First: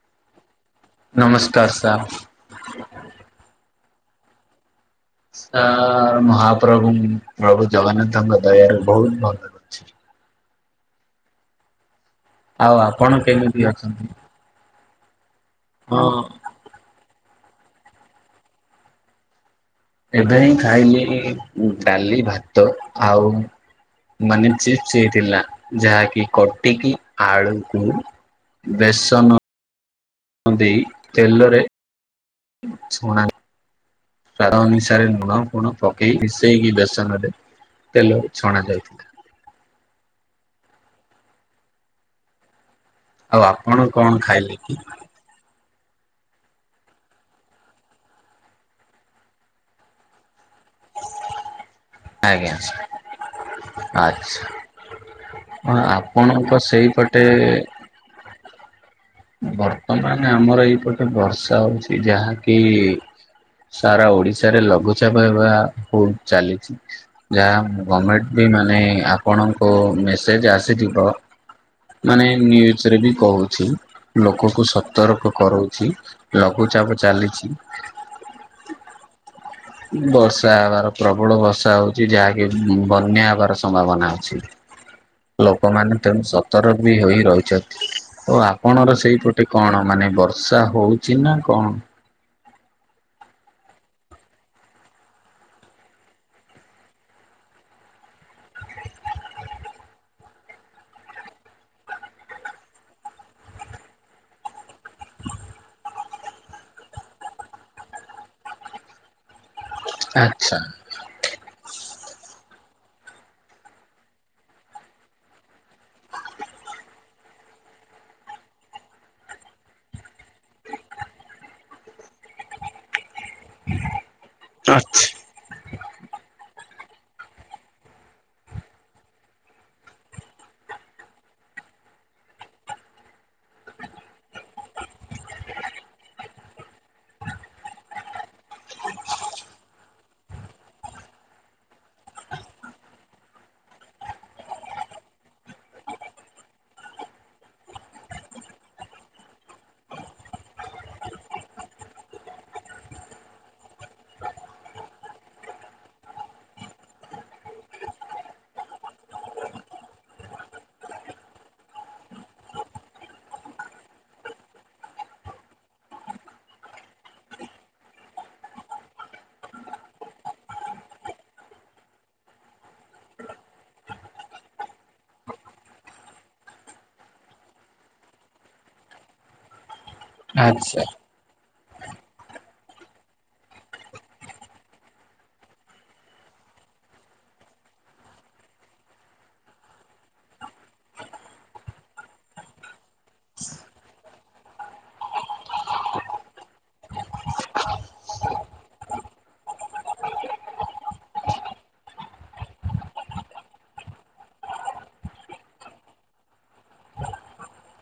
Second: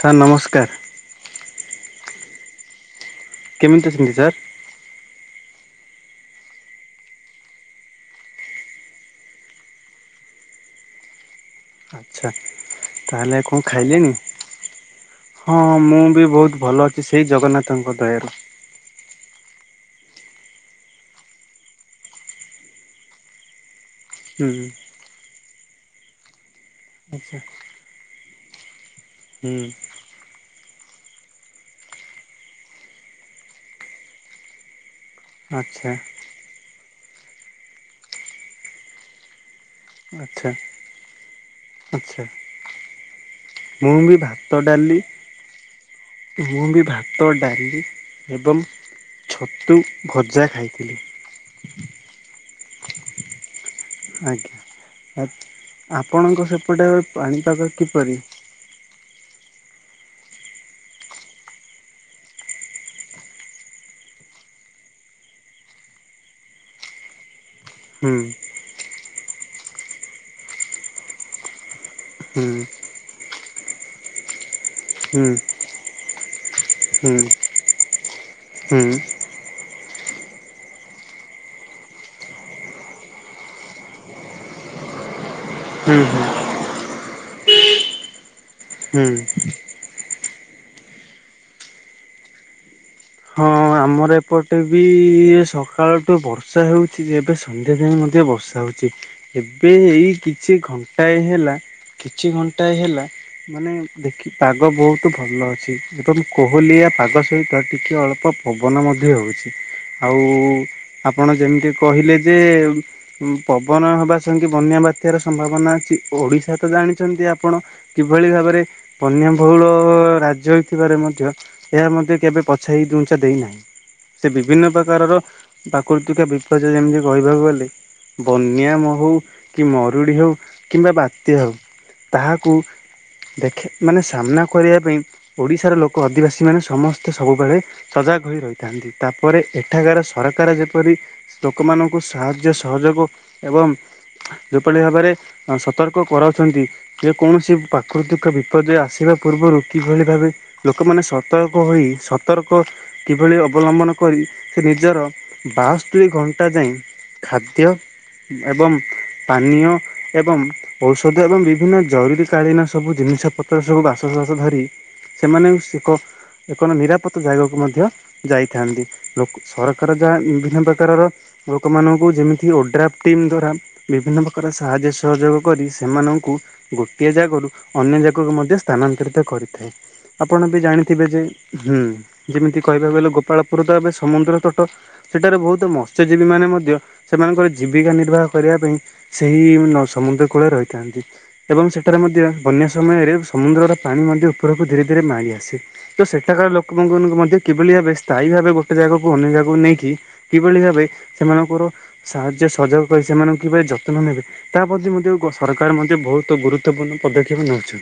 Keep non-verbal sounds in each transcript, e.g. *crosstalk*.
Sir ନମସ୍କାର। ନମସ୍କାର sir. କେମିତି ଅଛନ୍ତି ସାର୍। ଆ ମହାପ୍ରଭୁ ପ୍ରଭୁ ଜଗନ୍ନାଥଙ୍କ ଦୟାରୁ ବହୁତ ଭଲ ଅଛି। ଆଚ୍ଛା ଆଉ ଆପଣ ତାହଲେ କେମିତି କଁ ଅଛନ୍ତି? ଖାଇଲେଣି। ହଁ ମୁଁ ବି ବୋହୁତ ଭଲ ଅଛି ସେଇ ଜଗନ୍ନାଥଙ୍କ ଦୟାରୁ। ଏବେ ହିଁ ଖାଇଲି ଡାଲି ଭାତ ଆଉ ହୁଁ ମାନେ ଚି ସେ ଥିଲା ଯାହାକି କଟିକି ଆଚ୍ଛା। ଆଳୁକୁ ବେସନ ହୁଁ। ଦେଇ ତେଲରେ ଛଣା ତାର ନି ଟାରେ ଲୁଣ ଫୁଣ ଆଚ୍ଛା ପକେଇ ମିଶେଇକି ବେସନ ରେ ତେଲରେ ଛଣା ଯାଏ। ଆଚ୍ଛା ଆଚ୍ଛା। ଆଉ ଆପଣ ମୁଁ କଣ ବି ଖାଇଲେ ଭାତ କି? ଡାଲି ମୁଁ ବି ଭାତ ଡାଲି ଏବଂ ଛତୁ ଭଜା ଖାଇଥିଲି। ଆଜ୍ଞା। ଆଜ୍ଞା। ଆଚ୍ଛା ହଁ ଆପଣଙ୍କ ସେପଟେ ସେଇପଟେ ପାଣିପାଗ କିପରି। ବର୍ତ୍ତମାନ୍ ଆମର ଏଇପଟେ ବର୍ଷା ହଉଛି ଯାହାକି ସାରା ଓଡିଶାରେ ଲଘୁଚାପ ହେବା ବୋହୁତ୍ ଚାଲିଛି। ଯାହା ହୁଁ ଗମେଣ୍ଟ ବି ମାନେ ଆପଣଙ୍କୁ ମେସେଜ୍ ଆସିଯିବ। ମାନେ ହୁଁ ନ୍ୟୁଜ୍ରେ ବି କହୁଛି ଲୋକକୁ ହୁଁ ସତର୍କ କରଉଛି। ଲଘୁଚାପ ହୁଁ ଚାଲିଛି। ହୁଁ। ବର୍ଷା ହେବାର ପ୍ରବଳ ବର୍ଷା ହଉଛି ଯାହାକି ବନ୍ୟା ହେବାର ସମ୍ଭାବନା ଅଛି। ହୁଁ ଲୋକମାନେ ତେଣୁ ହୁଁ ସତରକ୍ ବି ହୋଇ ରହିଛନ୍ତି। ଓ ଆପଣର ହୁଁ। ସେଇପଟେ କଣ ମାନେ ବର୍ଷା ହଉଛି ନା କଣ। ହଁ ଆମର ଏପଟେ ବି ସକାଳଠୁ ବର୍ଷା ହେଉଛି ଏବେ ସନ୍ଧ୍ୟା ଯାଇ ମଧ୍ୟ ବର୍ଷା ହଉଛି। ଏବେ ଏଇ କିଛି ଘଣ୍ଟାଏ ହେଲା କିଛି ଘଣ୍ଟାଏ ହେଲା। ମାନେ ଦେଖି ପାଗ ବୋହୁତୁ ଭଲ ଅଛି ଏବଂ କୋହଲିଆ ପାଗ ସହିତ ଟିକେ ଅଳପ ପବନ ମଧ୍ୟ ହେଉଛି ଆଉ ଆଚ୍ଛା। ଆପଣ ଯେମ୍ତି କହିଲେ ଯେ ପବନ ହବା ସଙ୍ଗେ ବନ୍ୟା ବାତ୍ୟାର ସମ୍ଭାବନା ଅଛି ଓଡିଶା ତ ଜାଣିଛନ୍ତି ଆପଣ। କିଭଳି ଭାବରେ ବନ୍ୟ ବହୁଳ ରାଜ୍ୟ ହେଇଥିବାରେ ମଧ୍ୟ ଏହା ମଧ୍ୟ କେବେ ପଛେଇ ଦୁଞ୍ଚା ଦେଇନାହିଁ ସେ ବିଭିନ୍ନ ପ୍ରକାରର ପାକୃତିକ ବିପଯ୍ୟୟ ଯେମିତି କହିବାକୁ ଗଲେ ବନ୍ୟା ମହୁ କି ମରୁଡ଼ି ହେଉ କିମ୍ବା ବାତ୍ୟା ହଉ। ତାହାକୁ ଦେଖେ ମାନେ ସାମ୍ନାକୁ କରିବା ପାଇଁ ଓଡିଶାର ଲୋକ ଅଦିବାସୀ ମାନେ ସମସ୍ତେ ସବୁବେଳେ ସଜାଗ୍ ହୋଇ ରହିଥାନ୍ତି ତାପରେ ଏଠାକାର ସରକାର ଯେପରି ଲୋକମାନଙ୍କୁ ସାହାଯ୍ୟ ସହଯୋଗ ଏବଂ ଯେଭଳି ଭାବରେ ସତର୍କ କରାଉଚନ୍ତି। କିଏ କୌଣସି ପ୍ରାକୃତିକ ବିପଦ ଆସିବା ପୂର୍ବରୁ କିଭଳି ଭାବେ ଲୋକମାନେ ସତର୍କ ହୋଇ ସତର୍କ ର୍କ କିଭଳି ଅବଲମ୍ବନ କରି ସେ ନିଜର ବାସ୍ତରି ଘଣ୍ଟା ଯାଏ ଖାଦ୍ୟ ଏବଂ ପାନୀୟ ଏବଂ ଔଷଧ ଏବଂ ବିଭିନ୍ନ ଜରୁରୀ କଳୀନ ସବୁ ଜିନିଷ ପତ୍ର ସବୁ ବାସସସ ଧରି ସେମାନେ ସେକ ଏକ ନିରାପତ୍ତା ଜାଗାକୁ ମଧ୍ୟ ଯାଇଥାନ୍ତି। ଲ ସରକାର ଯାହା ବିଭିନ୍ନ ପ୍ରକାରର ଲୋକମାନଙ୍କୁ ଯେମିତି ଓଡ୍ରାଫ୍ ଟିମ୍ ଦ୍ଵାରା ବିଭିନ୍ନ ପ୍ରକାର ସାହାଯ୍ୟ ସହଯୋଗ କରି ସେମାନଙ୍କୁ ଗୋଟିଏ ଜାଗରୁ ଅନ୍ୟ ଜାଗାକୁ ମଧ୍ୟ ସ୍ଥାନାନ୍ତରିତ କରିଥାଏ। ଆପଣ ବି ଆଚ୍ଛା ଜାଣିଥିବେ ଯେଁ ହୁଁ ଯେମିତି କହିବାକୁ ଗଲେ ଗୋପାଳପୁର ତ ଏବେ ସମୁଦ୍ର ତଟ ସେଠାରେ ବହୁତ ମତ୍ସ୍ୟଜୀବୀ ମାନେ ମଧ୍ୟ ସେମାନଙ୍କର ଜୀବିକା ନିର୍ବାହ କରିବା ପାଇଁ ସେହି ନ ସମୁଦ୍ର କୂଳରେ ରହିଥାନ୍ତି। ଏବଂ ସେଠାରେ ମଧ୍ୟ ବନ୍ୟା ସମୟରେ ସମୁଦ୍ରର ପାଣି ମଧ୍ୟ ଉପରକୁ ଧୀରେ ଧୀରେ ମାଡ଼ି ଆସେ। ତ ସେଠାକାର ଲୋକଙ୍କୁ ମଧ୍ୟ କିଭଳି ଭାବେ ସ୍ଥାୟୀ ଭାବେ ଗୋଟେ ଜାଗାକୁ ଅନ୍ୟ ଜାଗାକୁ ନେଇକି କିଭଳି ଭାବେ ସେମାନଙ୍କର ସାହାଯ୍ୟ ସହଯୋଗ କରି ସେମାନଙ୍କୁ କିଭଳି ଯତ୍ନ ନେବେ ତା ପ୍ରତି ମଧ୍ୟ ସରକାର ମଧ୍ୟ ବହୁତ ଗୁରୁତ୍ୱପୂର୍ଣ୍ଣ ପଦକ୍ଷେପ ନଉଚନ୍ତି।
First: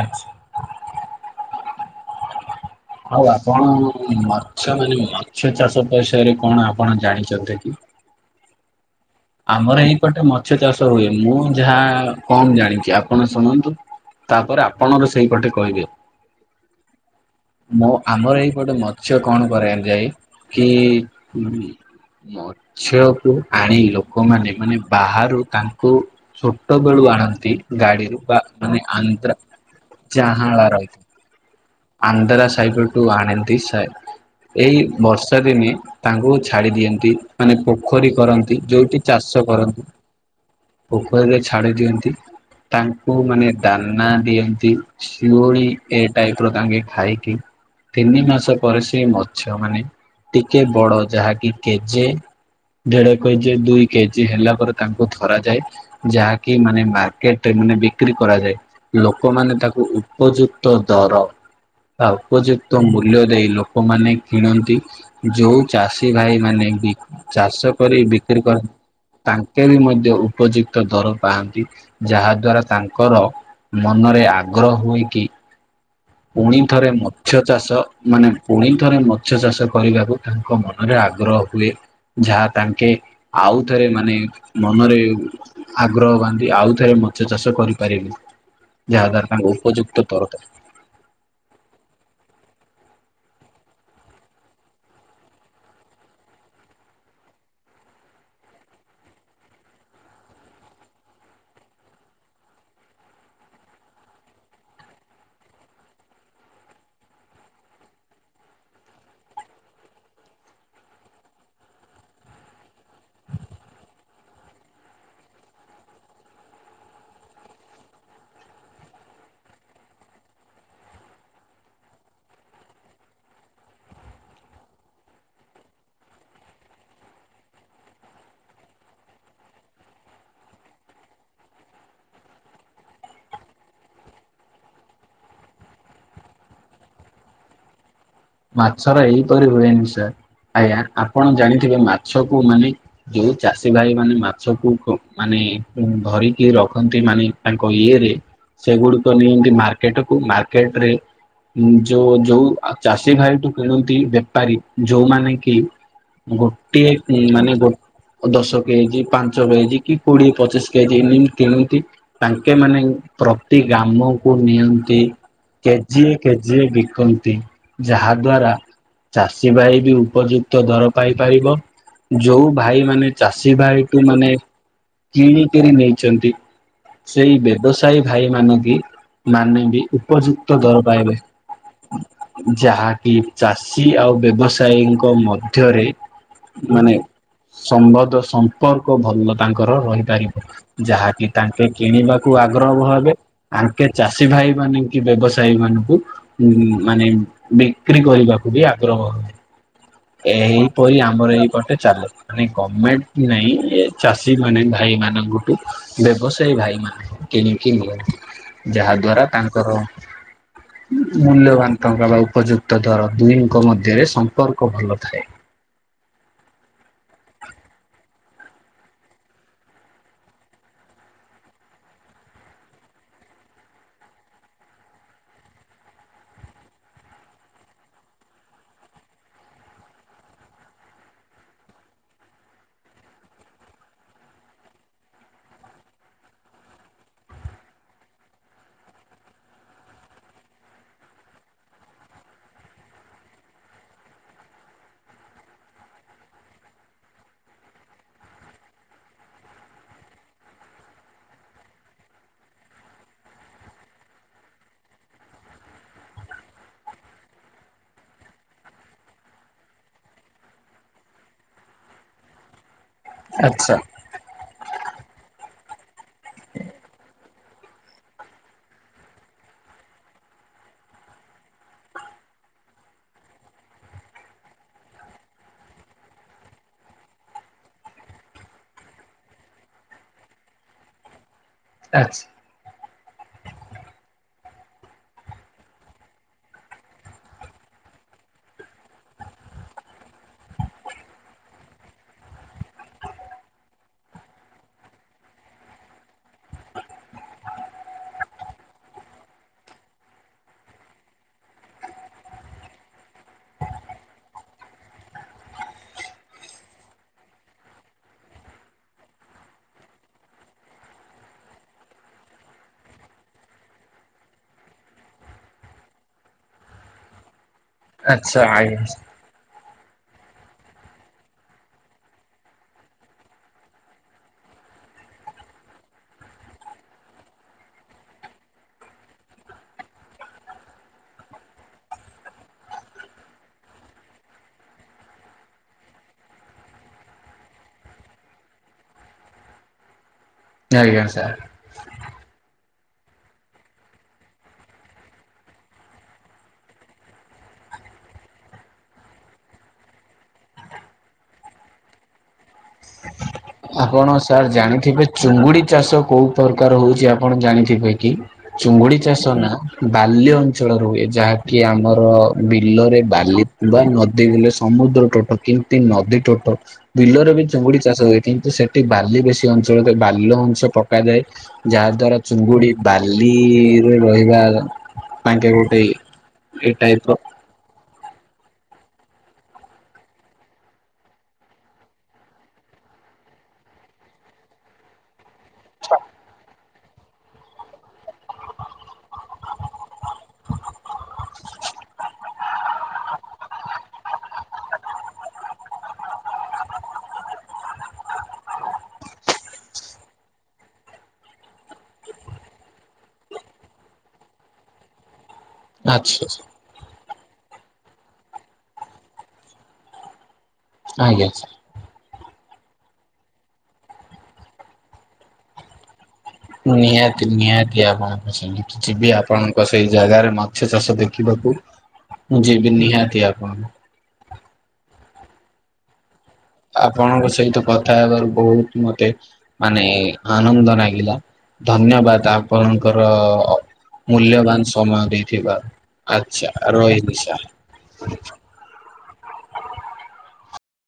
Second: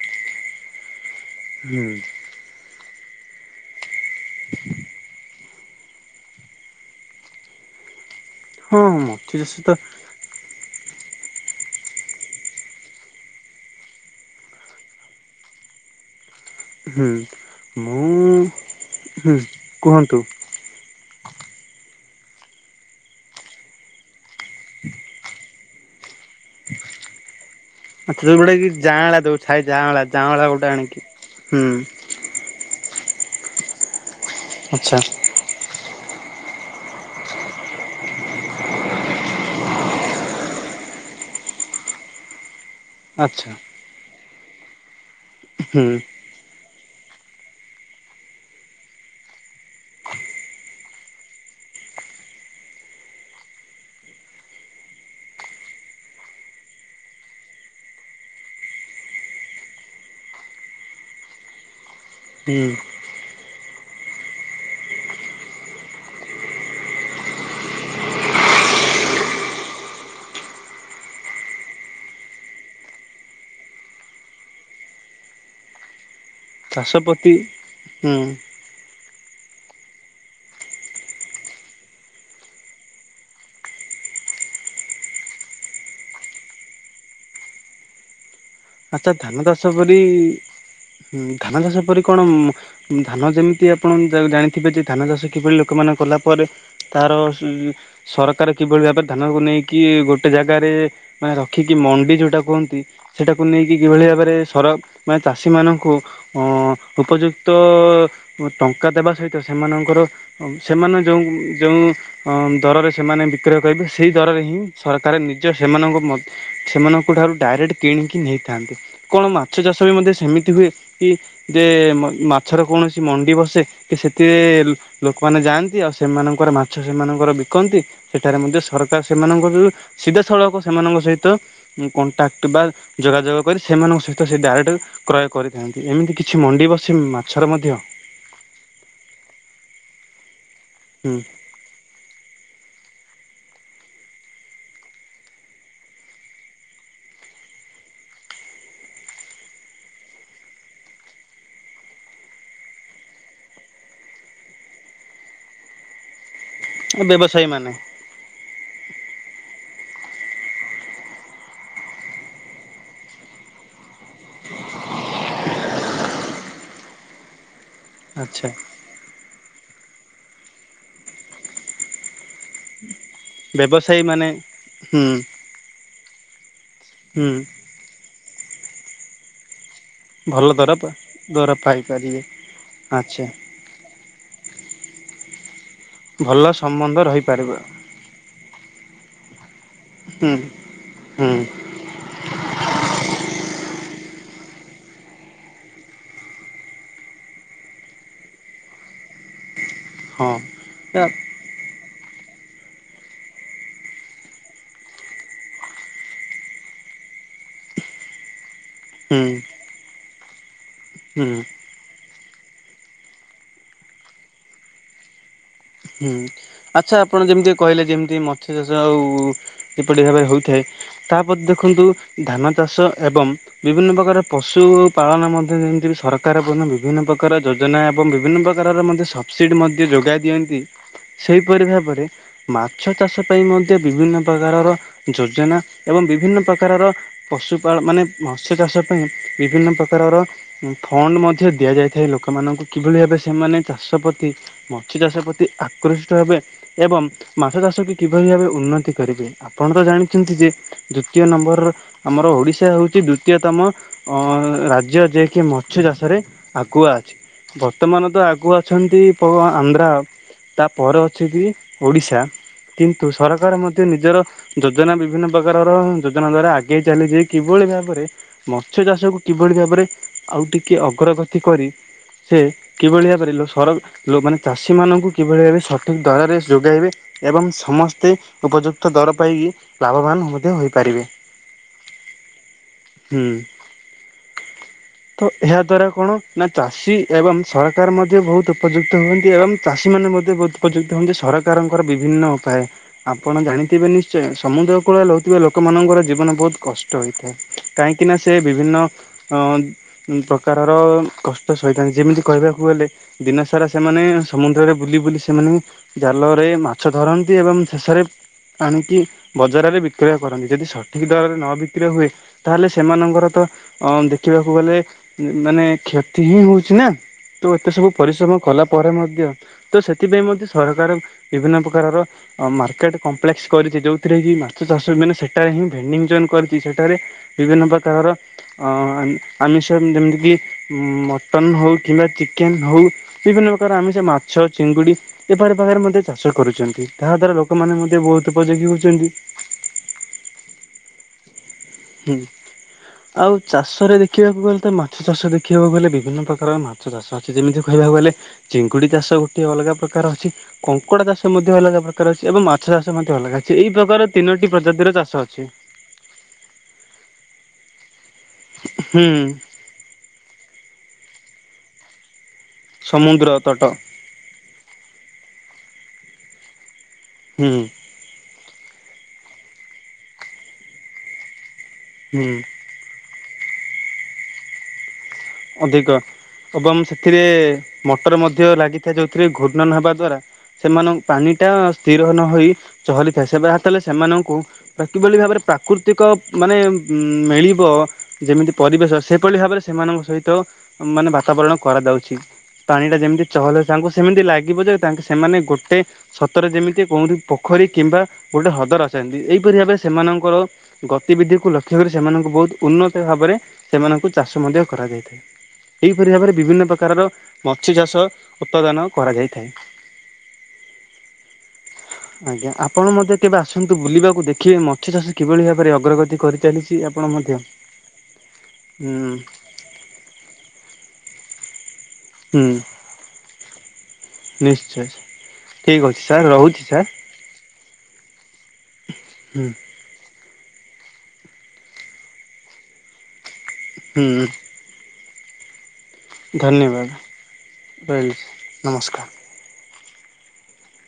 ଆଚ୍ଛା। ହୁଁ। ହଉ ଆପଣ ମାଛ ମାନେ ମାଛ ଚାଷ ବିଷୟରେ କଣ ଆପଣ ଜାଣିଚନ୍ତି କି? ହଁଁ। ଆମର ଏଇପଟେ ମାଛ ଚାଷ ହୁଏନି। ମୁଁ ଯାହା କମ ଜାଣିଚି ଆପଣ ଶୁଣନ୍ତୁ। ତାପରେ ଆପଣଙ୍କ ସେଇ ପଟେ କହିବେ। ହୁଁ। ମୋ ଆମର ମୁଁ ଏଇପଟେ ମତ୍ସ୍ୟ ହୁଁ କଣ କରାଯାଏ? କୁହନ୍ତୁ। କି ମତ୍ସ୍ୟ କୁ ଆଣିଲ। କଉମାନେ ମାନେ ବାହାରୁ ତାଙ୍କୁ ଛୋଟ ବେଳୁ ଆଣନ୍ତି ଗାଡିରୁ ଆଚ୍ଛା ବା ଯୋଉଗୁଡା କି ମାନେ ଯାଆଁଳା ଆନ୍ଧ୍ରା ଯୋଉ ଥାଏ ଯାଆଁଳା ଯାଆଁଳା ଗୋଟେ ଯାହାଳା ରହି ଆଣିକି ହୁଁ। ଆନ୍ଧରା ସାଇଟ ଠୁ ଆଣନ୍ତି ସାର୍ ଏଇ ଆଚ୍ଛା। ବର୍ଷ ର୍ଷା ଦିନେ ତାଙ୍କୁ ଛାଡ଼ି ଦିଅନ୍ତି। ନ୍ତି ମାନେ ପୋଖରୀ କରନ୍ତି ଯୋଉଠି ଚାଷ କରନ୍ତି। ପୋଖରୀରେ ଛାଡି ଦିଅନ୍ତି ତାଙ୍କୁ ମାନେ ଆଚ୍ଛା ଦାନା ଦିଅନ୍ତି। ଶିଉଳି ହୁଁ ଏ ଟାଇପ ର ତାଙ୍କେ ଖାଇକି ତିନି ମାସ ପରେ ସିଏ ମ ମତ୍ସ୍ୟ ମାନେ ଟିକେ ବଡ ଯାହାକି କେଜେ ଦେଢ଼କେଜେ ଦୁଇ କେଜି ହେଲା ପରେ ତାଙ୍କୁ ଧରା ଯାଏ। ଯାହାକି ମାନେ ମାର୍କେଟରେ ମାନେ ବିକ୍ରି କରାଯାଏ। ଲୋକମାନେ ତାକୁ ଉପଯୁକ୍ତ ଦର ତା ହୁଁ ଉପଯୁକ୍ତ ମୂଲ୍ୟ ଦେଇ ଲୋକମାନେ କିଣନ୍ତି। ଯୋଉ ଚାଷୀ ଭାଇ ମାନେ ବି ଚାଷ କରି ବିକ୍ରି କରନ୍ ତାଙ୍କେ ବି ମଧ୍ୟ ଉପଯୁକ୍ତ ଦର ପାଆନ୍ତି। ଯାହା ଦ୍ଵାରା ତାଙ୍କର ମନରେ ଆଗ୍ରହ ହୁଏକି ପୁଣି ଥରେ ଚାଷ ପ୍ରତି ମତ୍ସ୍ୟ ଚାଷ ହୁଁ ମାନେ ପୁଣିଥରେ ମତ୍ସ୍ୟ ଚାଷ କରିବାକୁ ତାଙ୍କ ମନରେ ଆଗ୍ରହ ହୁଏ। ଯାହା ତାଙ୍କେ ଆଉଥରେ ମାନେ ମନରେ ଆଗ୍ରହ ବାନ୍ଧି ଆଉ ଥରେ ମତ୍ସ୍ୟ ଚାଷ କରିପାରିବେ। ଯାହା ଆଚ୍ଛା ଦ୍ଵାରା ଧାନ ତାଙ୍କୁ ଚାଷ ଉପଯୁକ୍ତ ପରି ଦର ଧାନ ଚାଷ ପରି କଣ ଧାନ ଯେମିତି ଆପଣ ଜାଣିଥିବେ ଯେ ଧାନ ଚାଷ କିଭଳି ଲୋକମାନେ କଲା ପରେ ତାର ସରକାର କିଭଳି ଭାବରେ ଧାନକୁ ନେଇକି ଗୋଟେ ଜାଗାରେ ମାନେ ରଖିକି ମଣ୍ଡି ଯୋଉଟା କୁହନ୍ତି କୁ ନେଇକି ଯେଉଁଭଳି ଭାବରେ ସର ମାନେ ଚାଷୀମାନଙ୍କୁ ଅଁ ଉପଯୁକ୍ତ ଟଙ୍କା ଦେବା ସହିତ ସେମାନଙ୍କର ସେମାନେ ଯୋଉ ଯେଉ ଅ ଦରରେ ସେମାନେ ବିକ୍ରୟ କରିବେ ସେଇ ଦରରେ ହିଁ ସରକାର ନିଜ ସେମାନଙ୍କ ମ ସେମାନଙ୍କ ଠାରୁ ଡାଇରେକ୍ଟ କିଣିକି ନେଇଥାନ୍ତି କଣ ମାଛ ଚାଷବି ମଧ୍ୟ ସେମିତି ହୁଏ କି ଯେ ମ ମାଛର କୌଣସି ମଣ୍ଡି ବସେ କି ସେଥିରେ ଲୋକମାନେ ଯାଆନ୍ତି ଆଉ ସେମାନଙ୍କର ମାଛ ସେମାନଙ୍କର ବିକନ୍ତି ସେଠାରେ ମଧ୍ୟ ସରକାର ସେମାନଙ୍କ ସିଧାସଳଖ ସେମାନଙ୍କ ସହିତ କଣ୍ଟାକ୍ଟବା ଯୋଗାଯୋଗ କରି ସେମାନଙ୍କ ସହିତ ସେ ଡାଇରେକ୍ଟ କ୍ରୟ କରିଥାନ୍ତି ଏମିତି କିଛି ମଣ୍ଡି ବସେ ମାଛର ମଧ୍ୟ? ମାଛର ଏଇପରି ହୁଏନି ସାର୍ ଆଜ୍ଞା ହୁଁ ଆପଣ ଜାଣିଥିବେ ମାଛକୁ ମାନେ ଯୋଉ ଚାଷୀ ଭାଇ ମାନେ ମାଛକୁ ମାନେ ଧରିକି ରଖନ୍ତି ମାନେ ତାଙ୍କ ଇଏରେ ସେଗୁଡ଼ିକ ନିଅନ୍ତି ମାର୍କେଟକୁ ମାର୍କେଟରେ ଯୋଉ ଯୋଉ ଚାଷୀ ଭାଇଠୁ କିଣନ୍ତି ବେପାରୀ ଯୋଉମାନେ କି ଗୋଟିଏ ମାନେ ଗୋ ଦଶ କେଜି ପାଞ୍ଚ କେଜି କି କୋଡ଼ିଏ ପଚିଶ କେଜି ଏମିତି କିଣନ୍ତି ତାଙ୍କେ ମାନେ ପ୍ରତି ଗ୍ରାମକୁ ନିଅନ୍ତି କେଜିଏ କେଜିଏ ବକନ୍ତି। ଯାହା ଆଚ୍ଛା ଦ୍ଵାରା ଚାଷୀ ଭାଇବି ଉପଯୁକ୍ତ ଦର ପାଇପାରିବ। ଯୋଉ ଭାଇ ମାନେ ଚାଷୀ ଭାଇକୁ ମାନେ ହୁଁ କିଣିକରି ନେଇଚନ୍ତି ହୁଁ ସେଇ ବ୍ୟବସାୟୀ ଭାଇ ମାନତି ମାନେବି ଉପଯୁକ୍ତ ଦର ପାଇବେ। ଦରଫାଇ ପାରିବେ। ଯାହାକି ଚାଷୀ ଆଉ ବ୍ୟବସାୟୀଙ୍କ ମଧ୍ୟରେ ଭଲ ମାନେ ସମ୍ବନ୍ଧ ରହିପାରିବ ସମ୍ବନ୍ଧ ସ ସମ୍ପର୍କ ଭଲ ତାଙ୍କର ରହିପାରିବ ହୁଁ ଯାହାକି ହୁଁ ତାଙ୍କେ କିଣିବାକୁ ଆଗ୍ରହ ଭାବେ ଆଙ୍କେ ଚାଷୀ ଭାଇ ମାନେ କି ବ୍ୟବସାୟୀ ମାନଙ୍କୁ ଉ ମାନେ ବିକ୍ରି କରିବାକୁବି ଆଗ୍ରହ ହଁ ଏହିପରି ଆମର ଏହିଇପଟେ ଚାଲେ। ମାନେ ଗମେଣ୍ଟ ନାଇଁ ଏ ଚାଷୀ ମାନେ ଭାଇ ମାନଙ୍କଠୁ ବ୍ୟବସାୟୀ ଭାଇ ମାନେ କିଣିକି ନିଅନ୍ତି। ଯାହା ଦ୍ଵାରା ହୁଁ ତାଙ୍କର ହୁଁ ମୂଲ୍ୟବାନ୍ ଟଙ୍କାବା ଉପଯୁକ୍ତ ଦର ଦୁହିଁଙ୍କ ମଧ୍ୟରେ ସମ୍ପର୍କ ଭଲ ଥାଏ। ହୁଁ। ଆଚ୍ଛା ଆପଣ ଯେମିତି କହିଲେ ଯେମିତି ମତ୍ସ୍ୟ ଚାଷ ଆଉ କିପରି ଭାରେ ହୋଇଥାଏ। ତାପରେ ଦେଖନ୍ତୁ ଧାନ ଚାଷ ଏବଂ ବିଭିନ୍ନ ପ୍ରକାର ପଶୁ ପାଳନ ମଧ୍ୟ ଯେମିତି ସରକାର ମଧ୍ୟ ବିଭିନ୍ନ ପ୍ରକାର ଯଜ ଯୋଜନା ଏବଂ ବିଭିନ୍ନ ପ୍ରକାରର ମଧ୍ୟ ସବସିଡି ମଧ୍ୟ ଯୋଗାଇ ଦିଅନ୍ତି ସେହିପରି ଭାବରେ ମାଛ ଚାଷ ପାଇଁ ମଧ୍ୟ ବିଭିନ୍ନ ପ୍ରକାରର ଯୋଜନା ଏବଂ ବିଭିନ୍ନ ପ୍ରକାରର ପଶୁପାଳ ମାନେ ମତ୍ସ୍ୟ ଚାଷ ପାଇଁ ବିଭିନ୍ନ ପ୍ରକାରର ଫଣ୍ଡ ମଧ୍ୟ ଦିଆଯାଇଥାଏ ଲୋକମାନଙ୍କୁ କିଭଳି ଭାବେ ସେମାନେ ଚାଷ ପ୍ରତି ମାଛ ଚାଷ ପ୍ରତି ତି ଆକୃଷ୍ଟ ହେବେ ଏବଂ ମାଛ ଚାଷ କି କିଭଳି ଭାବେ ଉନ୍ନତି କରିବେ। ଆପଣ ତ ଜାଣିଛନ୍ତି ଯେ ଦ୍ଵିତୀୟ ନମ୍ବର ରେ ଆମର ଓଡିଶା ହଉଛି ଦ୍ଵିତୀୟ ତମ ଅ ରାଜ୍ୟ ଯିଏ କିି ମସ୍ୟ ଚାଷରେ ଆଗୁଆ ଅଛି। ବର୍ତ୍ତମାନ ତ ଆଗକୁ ଅଛନ୍ତି ପ ଆନ୍ଧ୍ରା ତାପରେ ଅଛି କି ଓଡିଶା। କିନ୍ତୁ ସରକାର ଆଚ୍ଛା ମଧ୍ୟ ନିଜର ଯୋଜନା ବିଭିନ୍ନ ପ୍ରକାରର ଯୋଜନା ଦ୍ଵାରା ଆଗେଇ ଚାଲିଛି। କିଭଳି ଭାବରେ ମତ୍ସ୍ୟ ଚାଷକୁ କିଭଳି ଭାବରେ ଆଉ ଟିକିଏ ଅଗ୍ରଗତି କରି ସେ କିଭଳି ଭାବରେ ସରକା ଯୋ ମାନେ ଚାଷୀ ମାନଙ୍କୁ କିଭଳି ଭାବେ ସଠିକ ଦରରେ ଯୋଗାଇବେ ଏବଂ ସମସ୍ତେ ଉପଯୁକ୍ତ ଦର ପାଇକି ଲାଭବାନ ମଧ୍ୟ ହୋଇପାରିବେ। ଆଚ୍ଛା। ହୁଁ *inaudible* ତ ଏହା ଦ୍ଵାରା କଣ ନା ଚାଷୀ ଏବଂ ସରକାର ମଧ୍ୟ ବହୁତ ଉପଯୁକ୍ତ ହୁଅନ୍ତି ଏବଂ ଚାଷୀ ଚାଷୀ ମାନେ ମଧ୍ୟ ବହୁ ଉପଯୁକ୍ତ ହଉଛନ୍ତି ସରକାରଙ୍କର ବିଭିନ୍ନ ଉପାୟରେ। ଆପଣ ଜାଣିଥିବେ ନିଶ୍ଚୟ ସମୁଦ୍ର କୂଳରେ ରହୁଥିବା ଲୋକମାନାନଙ୍କର ଜୀବନ ବହୁତ କଷ୍ଟ। ଷ୍ଟ ହୋଇଥାଏ କାହିଁକିନା ସେ ବିଭିନ୍ନ ଅଁ ଉ ପ୍ରକାରର କଷ୍ଟ ସହିଥାନ୍ତି। ଯେମିତି କହିବାକୁ ଗଲେ ଦିନ ସାରା ସେମାନେ ସମୁଦ୍ରରେ ବୁଲି ବୁଲି ସେମାନେ ଜାଲ ରେ ମାଛ ଧରନ୍ତି ଏବଂ ଶେଷରେ ଆଣିକି ବଜାରରେ ବିକ୍ରୟ କରନ୍ତି ଯଦି ସଠିକ୍ ଦରରେ ନ ବିକ୍ରୟ ହୁଏ ତାହଲେ ସେମାନଙ୍କର ତ ଅ ଦେଖିବାକୁ ଗଲେ ମାନେ କ୍ଷତି ହିଁ ହଉଛି ନା। ତୁ ଏତେ ସବୁ ପରିଶ୍ରମ ଆଚ୍ଛା କଲା ପରେ ଆଜ୍ଞା ମଧ୍ୟ ତ ସେଥିପାଇଁ ମଧ୍ୟ ସରକାର ବିଭିନ୍ନ ପ୍ରକାରର ମାର୍କେଟ କମ୍ପ୍ଲେକ୍ସ କରିଛି ଯଉଥିରେ କି ମାଛ ଚାଷ ମାନେ ସେଠାରେ ହିଁ ଭେଣ୍ଡିଂ ଜୋନ କରିଛି ସେଠାରେ ବିଭିନ୍ନ ପ୍ରକାରର ଅ ଆମିଷ ଯେମିତି କିି ମଟନ ହଉ କିମ୍ବା ଚିକେନ ହଉ ବିଭିନ୍ନ ପ୍ରକାର ଆମିସ ମାଛ ଚିଙ୍ଗୁଡି ଏ ପ୍ରକାର ପାଖରେ ମଧ୍ୟ ଚାଷ କରୁଛନ୍ତି ତାହା ଦ୍ଵାରା ଲୋକମାନେ ମଧ୍ୟ ବହୁତ ଉପଯୋଗୀ ହଉଛନ୍ତି। ଆଜ୍ଞା ସାର୍। ହୁଁ ଆଉ ଚାଷରେ ଦେଖିବାକୁ ଗଲେ ତ ମାଛ ଚାଷ ଦେଖିବାକୁ ଗଲେ ବିଭିନ୍ନ ପ୍ରକାର ମାଛ ଚାଷ ଅଛି ଯେମିତି କହିବାକୁ ଗଲେ ଚିଙ୍ଗୁଡି ଚାଷ ଗୋଟେ ଅଲଗା ପ୍ରକାର ଅଛି। କଙ୍କଡ଼ା ଚାଷ ମଧ୍ୟ ଅଲଗା ପ୍ରକାର ଅଛି ଏବଂ ମାଛ ଚାଷ ମଧ୍ୟ ଅଲଗା ଛି ଏଇ ଆପଣ ପ୍ରକାର ସାର୍ ତିନୋଟି ପ୍ରଜାତିର ଜାଣିଥିବେ ଚାଷ ଅଛି। ଚୁଙ୍ଗୁଡି ଚାଷ କୋଉ ପ୍ରକାର ହଉଛି ଆପଣ ଜାଣିଥିବେ କି? ଚୁଙ୍ଗୁଡି ହୁଁ ଚାଷ ନା ବାଲ୍ୟ ଅଞ୍ଚଳ ର ହୁଏ ଯାହାକି ଆମର ବିଲରେ ସମୁଦ୍ର ତଟ ବାଲିଥିବା ନଦୀ ବୁ ସମୁଦ୍ର ଟୋଟ କେମତି ନଦୀ ଟୋଟ ବିଲରେ ବି ହୁଁ ଚିଙ୍ଗୁଡି ଚାଷ ହୁଏ। କି ସେଠି ବାଲି ବେଶୀ ଅଞ୍ଚଳରେ ବାଲ୍ୟ ଅଂଶ ପକାଯାଏ ଯାହା ଦ୍ଵାରା ହୁଁ। ଚୁଙ୍ଗୁଡି ବାଲିରେ ରହିବା ତାଙ୍କେ ଗୋଟେ ଅଧିକ ଏ ଏବଂ ଟାଇପ ର ସେଥିରେ ମଟର ମଧ୍ୟ ଲାଗିଥାଏ ଯେଉଁଥିରେ ଘୂର୍ଣ୍ଣ ନ ହେବା ଦ୍ଵାରା ସେମାନଙ୍କ ପାଣିଟା ସ୍ଥିର ନ ହୋଇ ଚହଲିଥାଏ ସେ ବର୍ ହାତ ହେଲେ ସେମାନଙ୍କୁ ବା କି ବୋଲି ଭାବରେ ପ୍ରାକୃତିକ ମାନେ ମିଳିବ ଯେମିତି ପରିବେଶ ସେଭଳି ଭାବରେ ସେମାନଙ୍କ ସହିତ ତୋ ମାନେ ବାତାବରଣ କରାଯାଉଛି। ପାଣି ଟା ଯେମିତି ଚହଲେ ତାଙ୍କୁ ସେମିତି ଲାଗିବ ଯେ ତାଙ୍କ ସେମାନେ ଗୋଟେ ସତରେ ଯେମିତି କେଉଁଠି ପୋଖରୀ କିମ୍ବା ଗୋଟେ ହ୍ରଦର ଆଛନ୍ତି। ଏହିପରି ଭାବେ ସେମାନଙ୍କର ଗତିବିଧିକୁ ଲକ୍ଷ୍ୟ କରି ସେମାନଙ୍କୁ ବହୁତ ଉନ୍ନତ ଭାବରେ ସେମାନଙ୍କୁ ଚାଷ ମଧ୍ୟ କରାଯାଇଥାଏ। ଏହିପରି ଆଚ୍ଛା ଭାବରେ ବିଭିନ୍ନ ପ୍ରକାରର ମଛ୍ଯ ଚାଷ ଉତ୍ପାଦନ କରାଯାଇଥାଏ। ଆଜ୍ଞା ଆଜ୍ଞା ଆପଣ ମଧ୍ୟ କେବେ ଆସନ୍ତୁ, ବୁଲିବାକୁ ଦେଖିବେ ମଛ୍ଯ ଚାଷ କିଭଳି ଭାବରେ ଅଗ୍ରଗତି କରିଚାଲିଛି ଆପଣ ନିହାତି ମଧ୍ୟ ନିହାତି ଆପଣ ସଙ୍ଗିତ ହୁଁ ଯିବି ଆପଣଙ୍କ ସେଇ ଜାଗାରେ ମାଛ ଚାଷ ଦେଖିବାକୁ ମୁଁ ହୁଁ ଯିବି। ନିହାତି ଆପଣ ନିଶ୍ଚୟ, ଠିକ୍ ଅଛି ସାର୍ ରହୁଛି। ସାର୍ ଆପଣଙ୍କ ସହିତ କଥା ହେବାରୁ, ବହୁତ ମତେ ହୁଁ ମାନେ ଆନନ୍ଦ ଲାଗିଲା। ଧନ୍ୟବାଦ ଆପଣଙ୍କର ହୁଁ ମୂଲ୍ୟବାନ ସମୟ ଦେଇଥିବା। ଧନ୍ୟବାଦ, ରହିଲି ନମସ୍କାର।